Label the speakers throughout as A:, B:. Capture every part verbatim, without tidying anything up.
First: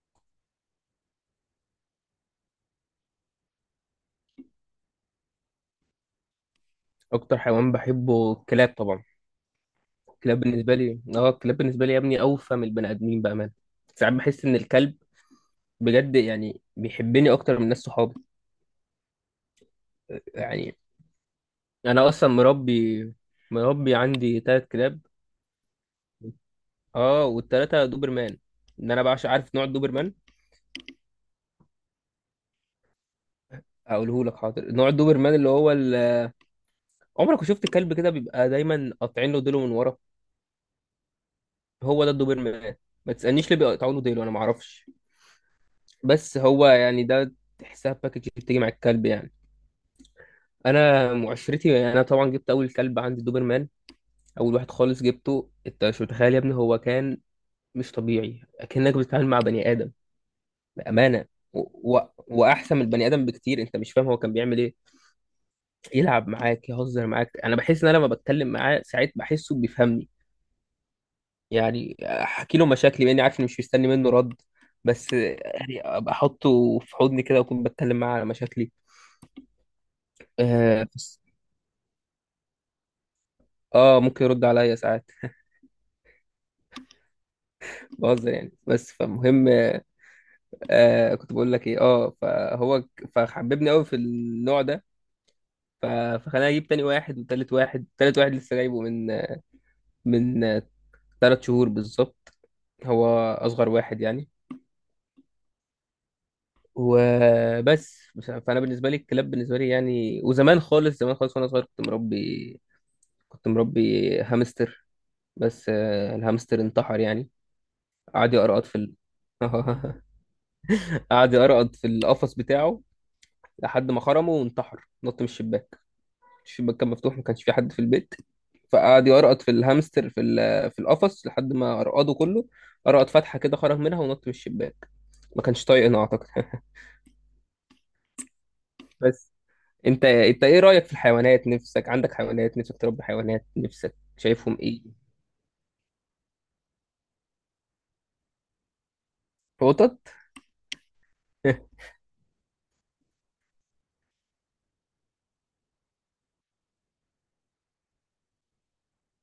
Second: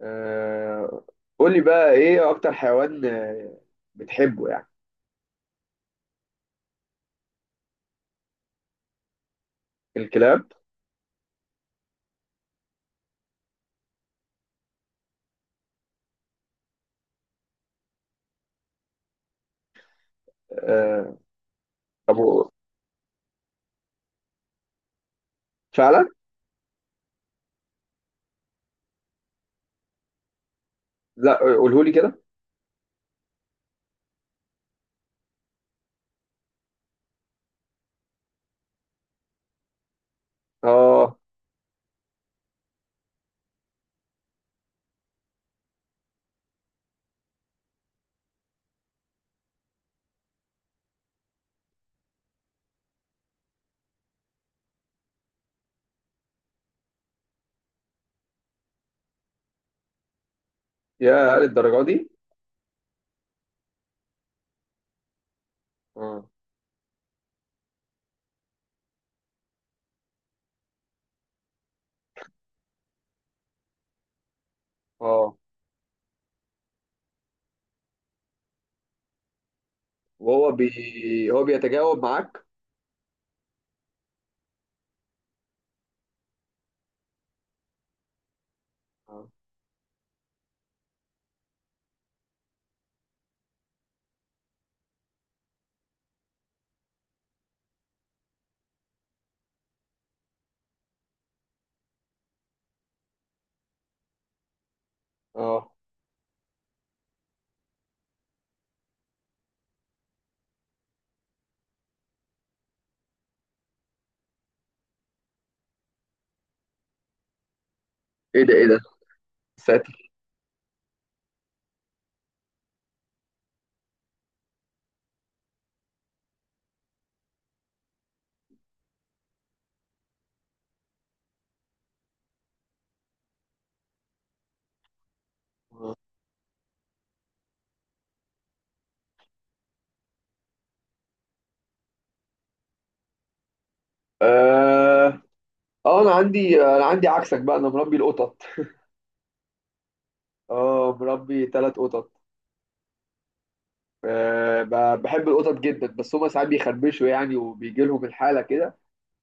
A: آه، قولي بقى ايه اكتر حيوان آه، بتحبه يعني.
B: اكتر حيوان بحبه الكلاب طبعا. الكلاب
A: الكلاب.
B: بالنسبه لي، اه، الكلاب بالنسبه لي يا ابني اوفى من البني ادمين بامانه. ساعات بحس ان الكلب بجد يعني بيحبني اكتر من ناس صحابي يعني.
A: آه،
B: انا
A: طب
B: اصلا
A: و-
B: مربي، مربي عندي ثلاث كلاب.
A: فعلا.
B: اه، والثلاثه دوبرمان. ان انا بعشق، عارف نوع الدوبرمان؟
A: لا، قولهولي كده.
B: اقوله لك، حاضر. نوع الدوبرمان اللي هو ال- عمرك ما شفت الكلب كده بيبقى دايما قاطعين له ديله من ورا؟
A: اه.
B: هو ده الدوبرمان. ما تسالنيش ليه بيقطعوا له ديله، انا ما اعرفش، بس هو يعني ده، تحسها باكج بتيجي مع الكلب يعني. انا معشرتي، انا طبعا جبت اول كلب عندي دوبرمان. اول واحد خالص جبته، انت مش متخيل يا ابني هو كان مش طبيعي، اكنك بتتعامل مع بني ادم بامانه.
A: يا
B: و...
A: للدرجه
B: و...
A: دي.
B: واحسن من البني ادم بكتير، انت مش فاهم هو كان بيعمل ايه.
A: اه.
B: يلعب معاك، يهزر معاك. انا بحس ان انا لما بتكلم معاه ساعات بحسه بيفهمني. يعني احكي له مشاكلي باني عارف اني مش مستني منه رد، بس
A: اه.
B: يعني ابقى احطه في حضني كده واكون بتكلم معاه على مشاكلي.
A: وهو
B: اه, بس...
A: بي هو بيتجاوب معاك؟
B: آه، ممكن يرد عليا ساعات. بهزر يعني، بس
A: اه.
B: فمهم. آه، كنت بقول لك ايه؟ اه، فهو ك- فحببني قوي في النوع ده. ف- فخلاني اجيب تاني واحد وتالت واحد. تالت واحد لسه جايبه من من تلات شهور بالظبط. هو اصغر واحد يعني.
A: اه.
B: وبس بس- فانا بالنسبه لي الكلاب بالنسبه لي يعني، وزمان خالص، زمان خالص وانا صغير كنت مربي، كنت مربي هامستر. بس آه، الهامستر انتحر يعني. قعد
A: ايه ده،
B: يقرقط
A: ايه
B: في
A: ده!
B: ال...
A: ساتر.
B: قعد يقرقط في القفص بتاعه لحد ما خرمه وانتحر، نط من الشباك. الشباك كان مفتوح، ما كانش في حد في البيت، فقعد يقرقط في الهامستر في ال- في القفص لحد ما قرقده كله. قرقط فتحة كده، خرج منها ونط من الشباك. ما كانش
A: اه.
B: طايقنا اعتقد. بس، انت انت ايه رأيك في الحيوانات؟ نفسك عندك حيوانات؟ نفسك تربي حيوانات؟ نفسك شايفهم ايه؟
A: اه. آه، انا عندي انا عندي عكسك بقى، انا مربي القطط.
B: قطط.
A: اه، مربي ثلاث قطط آه، ب- بحب القطط جدا، بس هما ساعات بيخربشوا يعني وبيجي لهم الحاله كده.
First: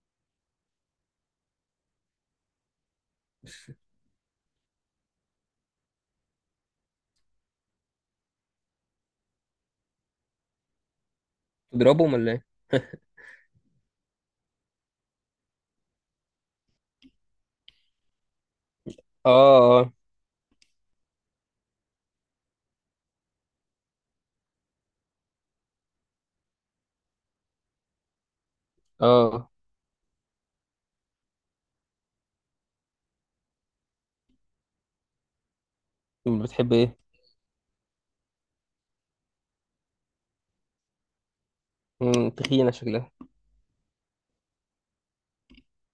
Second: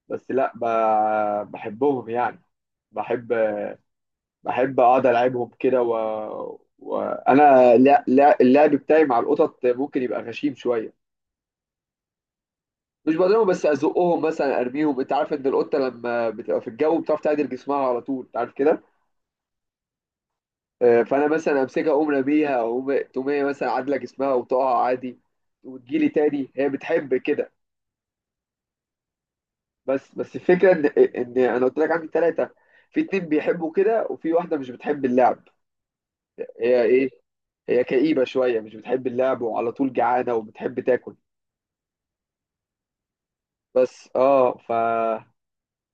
A: بس لا، ب- بحبهم يعني. بحب بحب اقعد العبهم كده، و... وانا، لا لا، اللعب بتاعي مع القطط ممكن يبقى غشيم شويه.
B: تضربهم ولا ايه؟
A: مش بضربهم، بس ازقهم مثلا، ارميهم. انت عارف ان القطه لما بتبقى في الجو بتعرف تعدل جسمها على طول، انت عارف كده؟
B: اه.
A: آه، فانا مثلا امسكها اقوم راميها، اقوم تقوم هي مثلا عادله جسمها وتقع عادي، وتجيلي تاني. هي بتحب كده.
B: اه.
A: بس بس الفكره ان ان انا قلت لك عندي ثلاثه، في اتنين بيحبوا كده وفي واحده مش بتحب اللعب.
B: اه، بتحب
A: هي
B: ايه؟
A: ايه؟ هي كئيبة شوية، مش بتحب اللعب وعلى طول جعانة وبتحب تاكل.
B: مم، تخينة شكلها.
A: بس اه ف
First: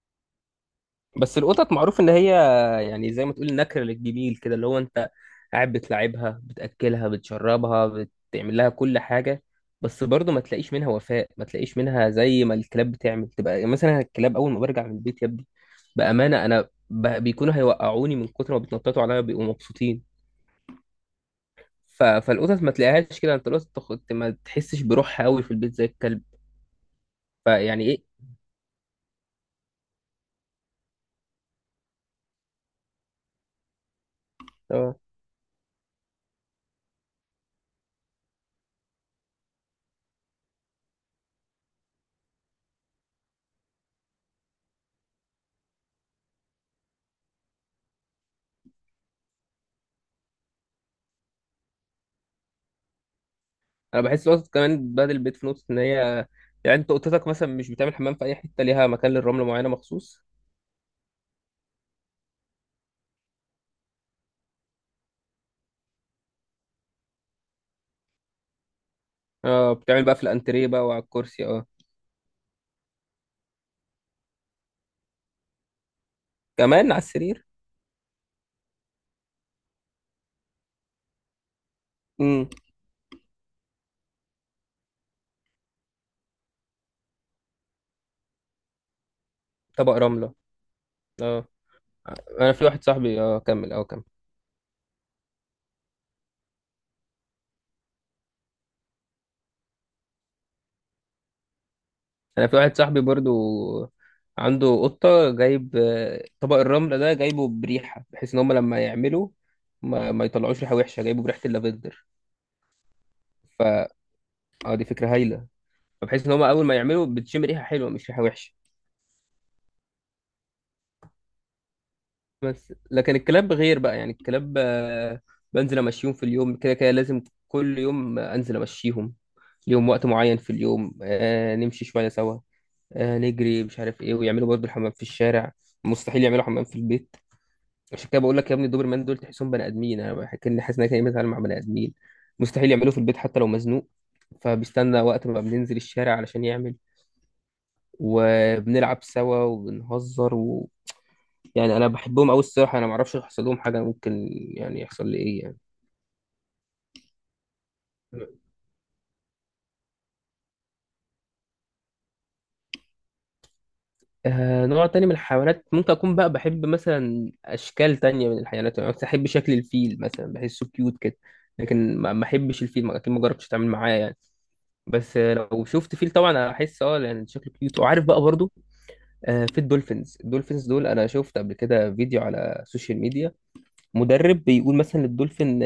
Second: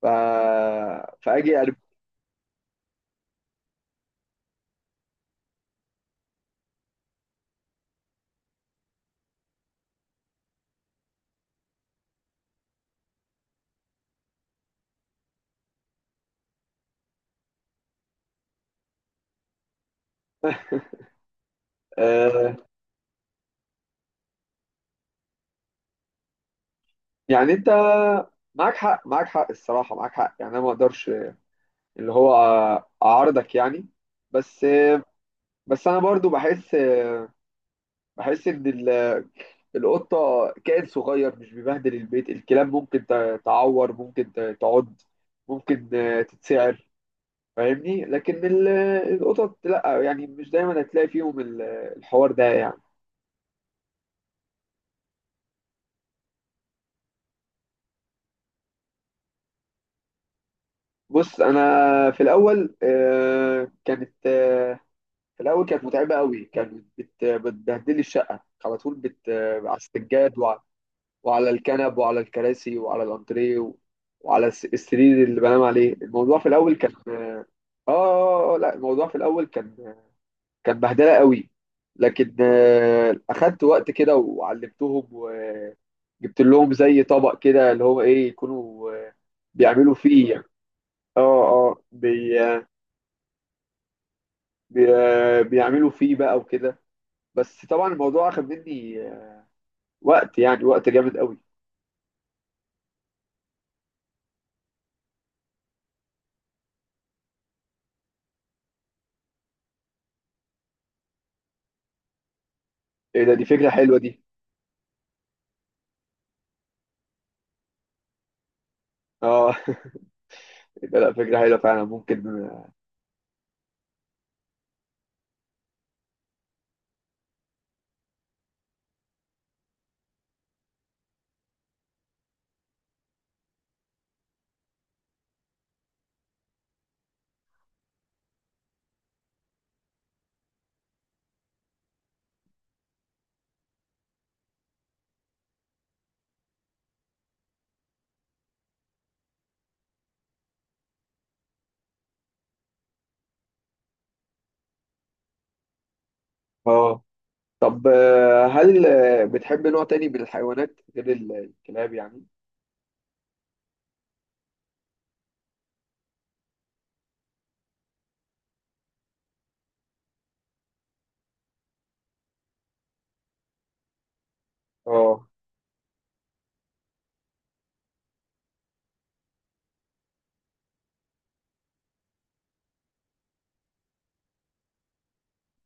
A: ف
B: بس
A: فاجي
B: القطط
A: أرب...
B: معروف ان هي يعني زي ما تقول نكر للجميل كده، اللي هو انت قاعد بتلاعبها، بتاكلها، بتشربها، بتعمل لها كل حاجه، بس برضه ما تلاقيش منها وفاء، ما تلاقيش منها زي ما الكلاب بتعمل. تبقى مثلا الكلاب اول ما برجع من البيت يا ابني، بامانه انا ب- بيكونوا هيوقعوني من كتر ما بيتنططوا عليا، بيبقوا مبسوطين. ف...
A: آه
B: فالقطط ما تلاقيهاش كده. انت القطط تخ- ما تحسش بروحها قوي في البيت زي الكلب.
A: يعني انت.
B: فيعني
A: معاك حق، معاك حق، الصراحة معاك حق. يعني انا ما اقدرش، اللي هو، اعارضك يعني. بس
B: ايه،
A: بس انا برضو بحس بحس ان ال- القطة كائن صغير، مش بيبهدل البيت. الكلاب ممكن ت- تعور، ممكن ت- تعض، ممكن آه، تتسعر. فاهمني؟ لكن ال- القطط لا يعني، مش دايما هتلاقي فيهم ال- الحوار ده يعني.
B: انا بحس الوسط كمان بدل البيت في نقطه ان هي يعني انت اوضتك مثلا مش بتعمل حمام في اي حته، ليها مكان للرمله معينه مخصوص.
A: بص، انا في الاول آه، كانت آه، في الاول كانت متعبه قوي، كانت بت- بتبهدلي الشقه على طول، بت آه،
B: اه،
A: على
B: بتعمل بقى في
A: السجاد، وع-
B: الانتريه بقى وعلى الكرسي.
A: وعلى
B: اه،
A: الكنب وعلى الكراسي وعلى الانتريه و- وعلى الس- السرير اللي بنام عليه. الموضوع في الاول
B: كمان
A: كان
B: على
A: اه
B: السرير.
A: آه، آه، آه، لا، الموضوع في الاول كان كان بهدله قوي، لكن
B: امم.
A: آه، اخدت وقت كده وعلمتهم. جبت لهم زي طبق كده اللي هو ايه، يكونوا آه،
B: طبق
A: بيعملوا فيه
B: رمله.
A: يعني. اه.
B: اه.
A: اه. بي
B: انا في
A: آه،
B: واحد صاحبي، اه، كمل، اه، كمل.
A: بي آه، بيعملوا فيه بقى وكده. بس طبعا الموضوع اخد مني آه، وقت، يعني وقت جامد قوي.
B: انا في واحد صاحبي برضو عنده قطه، جايب آه، طبق الرمله ده جايبه بريحه، بحيث ان هم لما يعملوا ما, ما يطلعوش ريحه وحشه. جايبه بريحه اللافندر.
A: ايه ده، دي
B: ف
A: فكرة حلوة دي!
B: اه، دي فكره هايله. فبحيث ان هم اول ما يعملوا بتشم ريحه حلوه مش ريحه وحشه.
A: اه. ده لا، فكرة حلوة فعلا ممكن.
B: بس لكن الكلاب غير بقى يعني. الكلاب آه، بنزل امشيهم في اليوم كده كده لازم، كل يوم انزل امشيهم. ليهم وقت معين في اليوم، آه، نمشي شويه سوا، آه، نجري، مش عارف ايه، ويعملوا برضه الحمام في الشارع. مستحيل يعملوا حمام في البيت. عشان كده بقول لك يا ابني الدوبرمان دول تحسهم بني ادمين. انا بحكي ان حاسس ان انا كاني بتعامل مع بني ادمين. مستحيل يعملوه في البيت حتى لو مزنوق، فبيستنى وقت ما بننزل الشارع علشان يعمل. وبنلعب سوا وبنهزر يعني. انا بحبهم قوي الصراحه. انا ما اعرفش يحصل لهم حاجه، ممكن يعني يحصل لي ايه يعني.
A: اه. طب آه، هل آه، بتحب نوع تاني من الحيوانات غير ال- الكلاب يعني؟
B: آه، نوع تاني من الحيوانات، ممكن اكون بقى بحب مثلا اشكال تانية من الحيوانات. يعني مثلا احب شكل الفيل مثلا، بحسه كيوت كده. لكن ما ما احبش الفيل، ما- اكيد ما جربتش اتعامل معاه يعني. بس
A: اه.
B: آه، لو شفت فيل طبعا احس، اه، يعني شكله كيوت. وعارف بقى برضو، آه، في الدولفينز. الدولفينز دول انا شفت قبل كده فيديو على السوشيال ميديا، مدرب بيقول مثلا للدولفين،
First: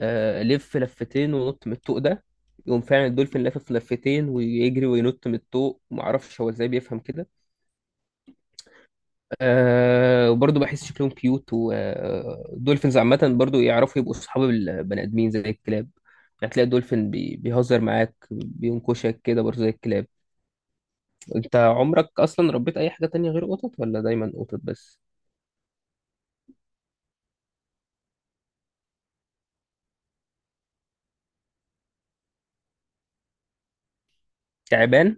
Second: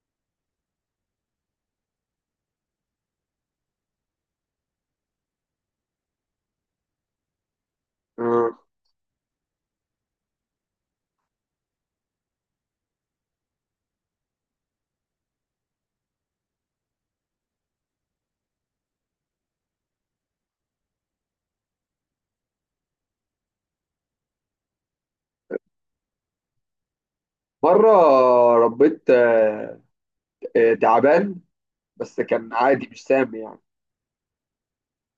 B: آه، لف لفتين ونط من الطوق ده، يقوم فعلا الدولفين لافف لفتين ويجري وينط من الطوق. معرفش هو ازاي بيفهم كده.
A: آه.
B: أه، وبرضه بحس شكلهم كيوت. والدولفينز عامة برضه يعرفوا يبقوا صحاب البني آدمين زي الكلاب. يعني تلاقي الدولفين بي- بيهزر معاك، بينكشك كده برضه زي الكلاب. انت عمرك أصلا ربيت أي حاجة تانية غير قطط؟ ولا دايما قطط بس؟
A: مرة ربيت آه، آه، تعبان، بس كان عادي مش سامي يعني.
B: تعبان؟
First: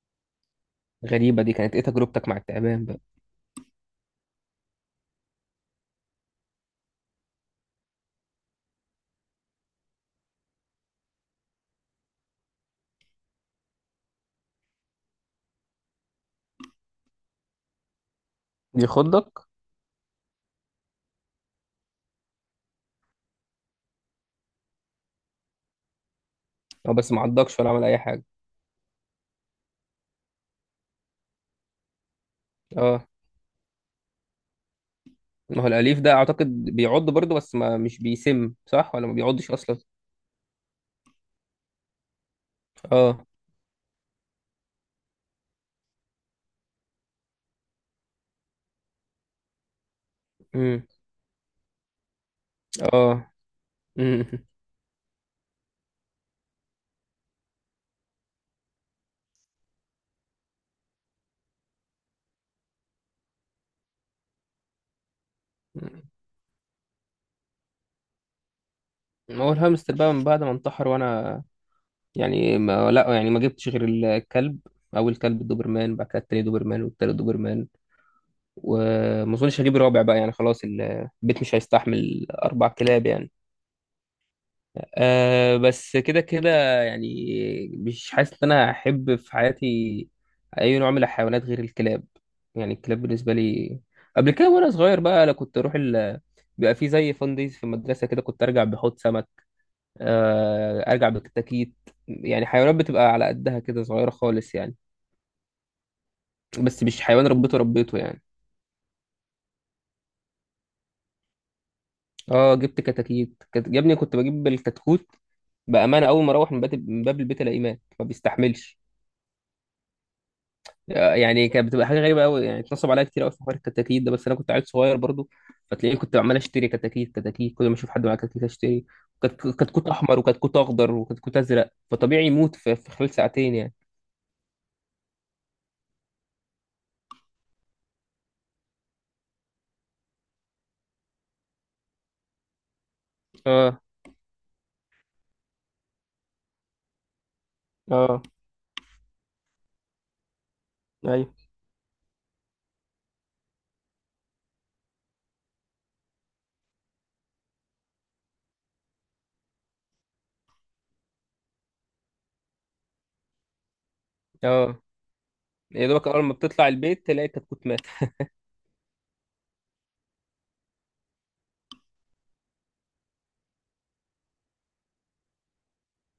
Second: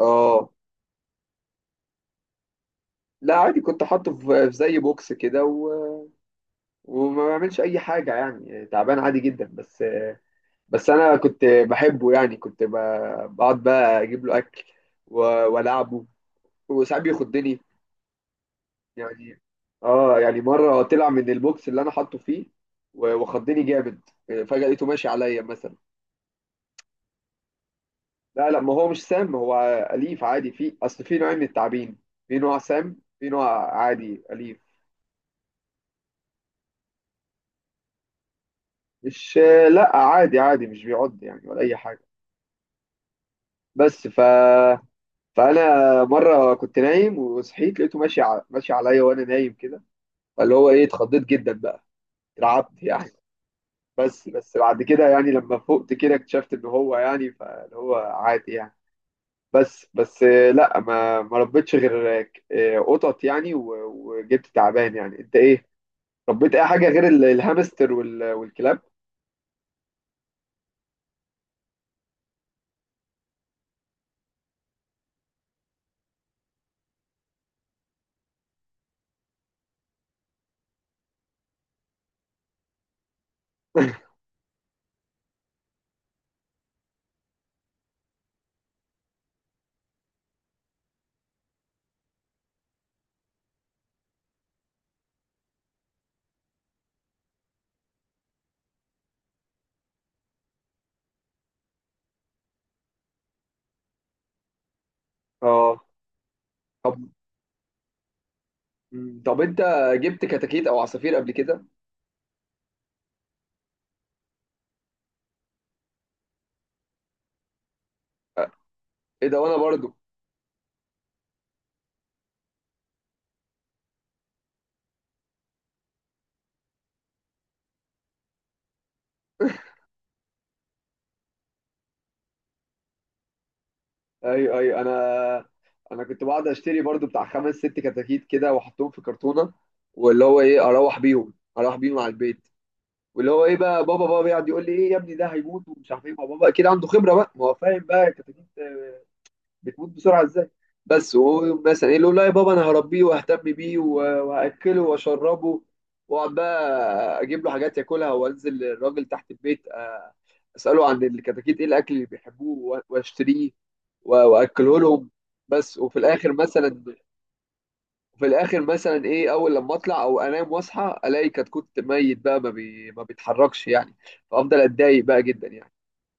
A: اه.
B: غريبة دي، كانت ايه تجربتك مع التعبان بقى؟
A: لا، عادي، كنت حاطه في في زي بوكس كده، و... وما بعملش اي حاجه يعني، تعبان عادي جدا. بس، بس انا كنت بحبه يعني، كنت ب... بقعد بقى اجيب له اكل و... والعبه، وساعات بيخضني يعني.
B: بيخضك؟
A: اه يعني، مره طلع من البوكس اللي انا حاطه فيه و- وخضني جامد. فجاه لقيته ماشي عليا مثلا.
B: اه، بس معضكش ولا عمل أي حاجة؟
A: لا لا، ما هو مش سام هو. اليف عادي. في اصل في نوعين من التعابين، في نوع سام،
B: اه.
A: في نوع عادي اليف.
B: ما هو الأليف ده أعتقد بيعض برضه، بس ما مش بيسم، صح؟ ولا ما
A: مش،
B: بيعضش أصلا؟
A: لا، عادي عادي، مش بيعض يعني ولا اي حاجه.
B: اه.
A: بس ف فانا مره كنت نايم وصحيت، لقيته ماشي ع... ماشي عليا وانا نايم كده. فاللي هو ايه،
B: امم.
A: اتخضيت جدا بقى، اترعبت يعني.
B: اه.
A: بس
B: امم.
A: بس بعد كده يعني لما فقت كده اكتشفت ان هو يعني فاللي هو عادي يعني. بس بس آه، لا، ما ما ربيتش غير آه، قطط يعني، و... وجبت تعبان. يعني انت ايه؟ ربيت اي حاجه غير ال- الهامستر وال... والكلاب؟
B: ما هو الهامستر بقى من بعد ما انتحر وأنا يعني، ما لا يعني، ما جبتش غير الكلب. أول كلب الدوبرمان، بعد كده التاني دوبرمان، والتالت دوبرمان. وما أظنش هجيب رابع بقى يعني، خلاص البيت مش هيستحمل أربع كلاب يعني. أه، بس كده كده يعني. مش حاسس ان انا احب في حياتي اي نوع من الحيوانات غير الكلاب يعني. الكلاب بالنسبه لي، قبل كده وانا صغير بقى، انا كنت اروح ال... بيبقى في زي فان دايز في المدرسه كده، كنت ارجع بحوض سمك، أه، ارجع بكتاكيت. يعني حيوانات بتبقى على قدها كده، صغيره خالص يعني،
A: اه.
B: بس
A: طب
B: مش حيوان ربيته ربيته يعني.
A: مم، طب انت جبت كتاكيت او عصافير قبل كده؟
B: اه، جبت كتاكيت، كت... يا ابني كنت بجيب الكتكوت بامانه، اول ما اروح من باب من باب البيت الاقيه مات، ما بيستحملش.
A: ايه ده، وانا برضو.
B: يعني كانت بتبقى حاجه غريبه قوي يعني. اتنصب عليا كتير قوي في حوار الكتاكيت ده، بس انا كنت عيل صغير برضو. فتلاقيه كنت عمال اشتري كتاكيت كتاكيت، كل ما اشوف حد معاه كتاكيت اشتري. كت- كتكوت احمر، وكتكوت اخضر، وكتكوت ازرق، فطبيعي يموت في في خلال ساعتين يعني.
A: ايوه، ايوه، انا انا كنت بقعد اشتري برضو بتاع خمس ست كتاكيت كده واحطهم في كرتونه، واللي هو ايه، اروح بيهم اروح بيهم على البيت. واللي هو ايه
B: اه.
A: بقى، بابا بابا يقعد يقول لي ايه، يا ابني ده هيموت ومش عارف ايه. ما بابا اكيد عنده خبره بقى، ما هو فاهم بقى
B: اه.
A: الكتاكيت آه، بتموت بسرعه ازاي. بس
B: ايوه.
A: وهو مثلا ايه يقول، لا يا بابا انا هربيه واهتم بيه و- وهاكله واشربه. واقعد بقى اجيب له حاجات ياكلها، وانزل الراجل تحت البيت آه، اساله عن الكتاكيت ايه الاكل اللي بيحبوه واشتريه و- واكله
B: اه،
A: لهم. بس،
B: يا
A: وفي
B: دوبك اول
A: الاخر
B: ما بتطلع
A: مثلا،
B: البيت تلاقي كتكوت مات.
A: وفي الاخر مثلا ايه، اول لما اطلع، او انام واصحى الاقي كتكوت ميت بقى، ما, بي... ما بيتحركش يعني. فافضل اتضايق بقى جدا يعني.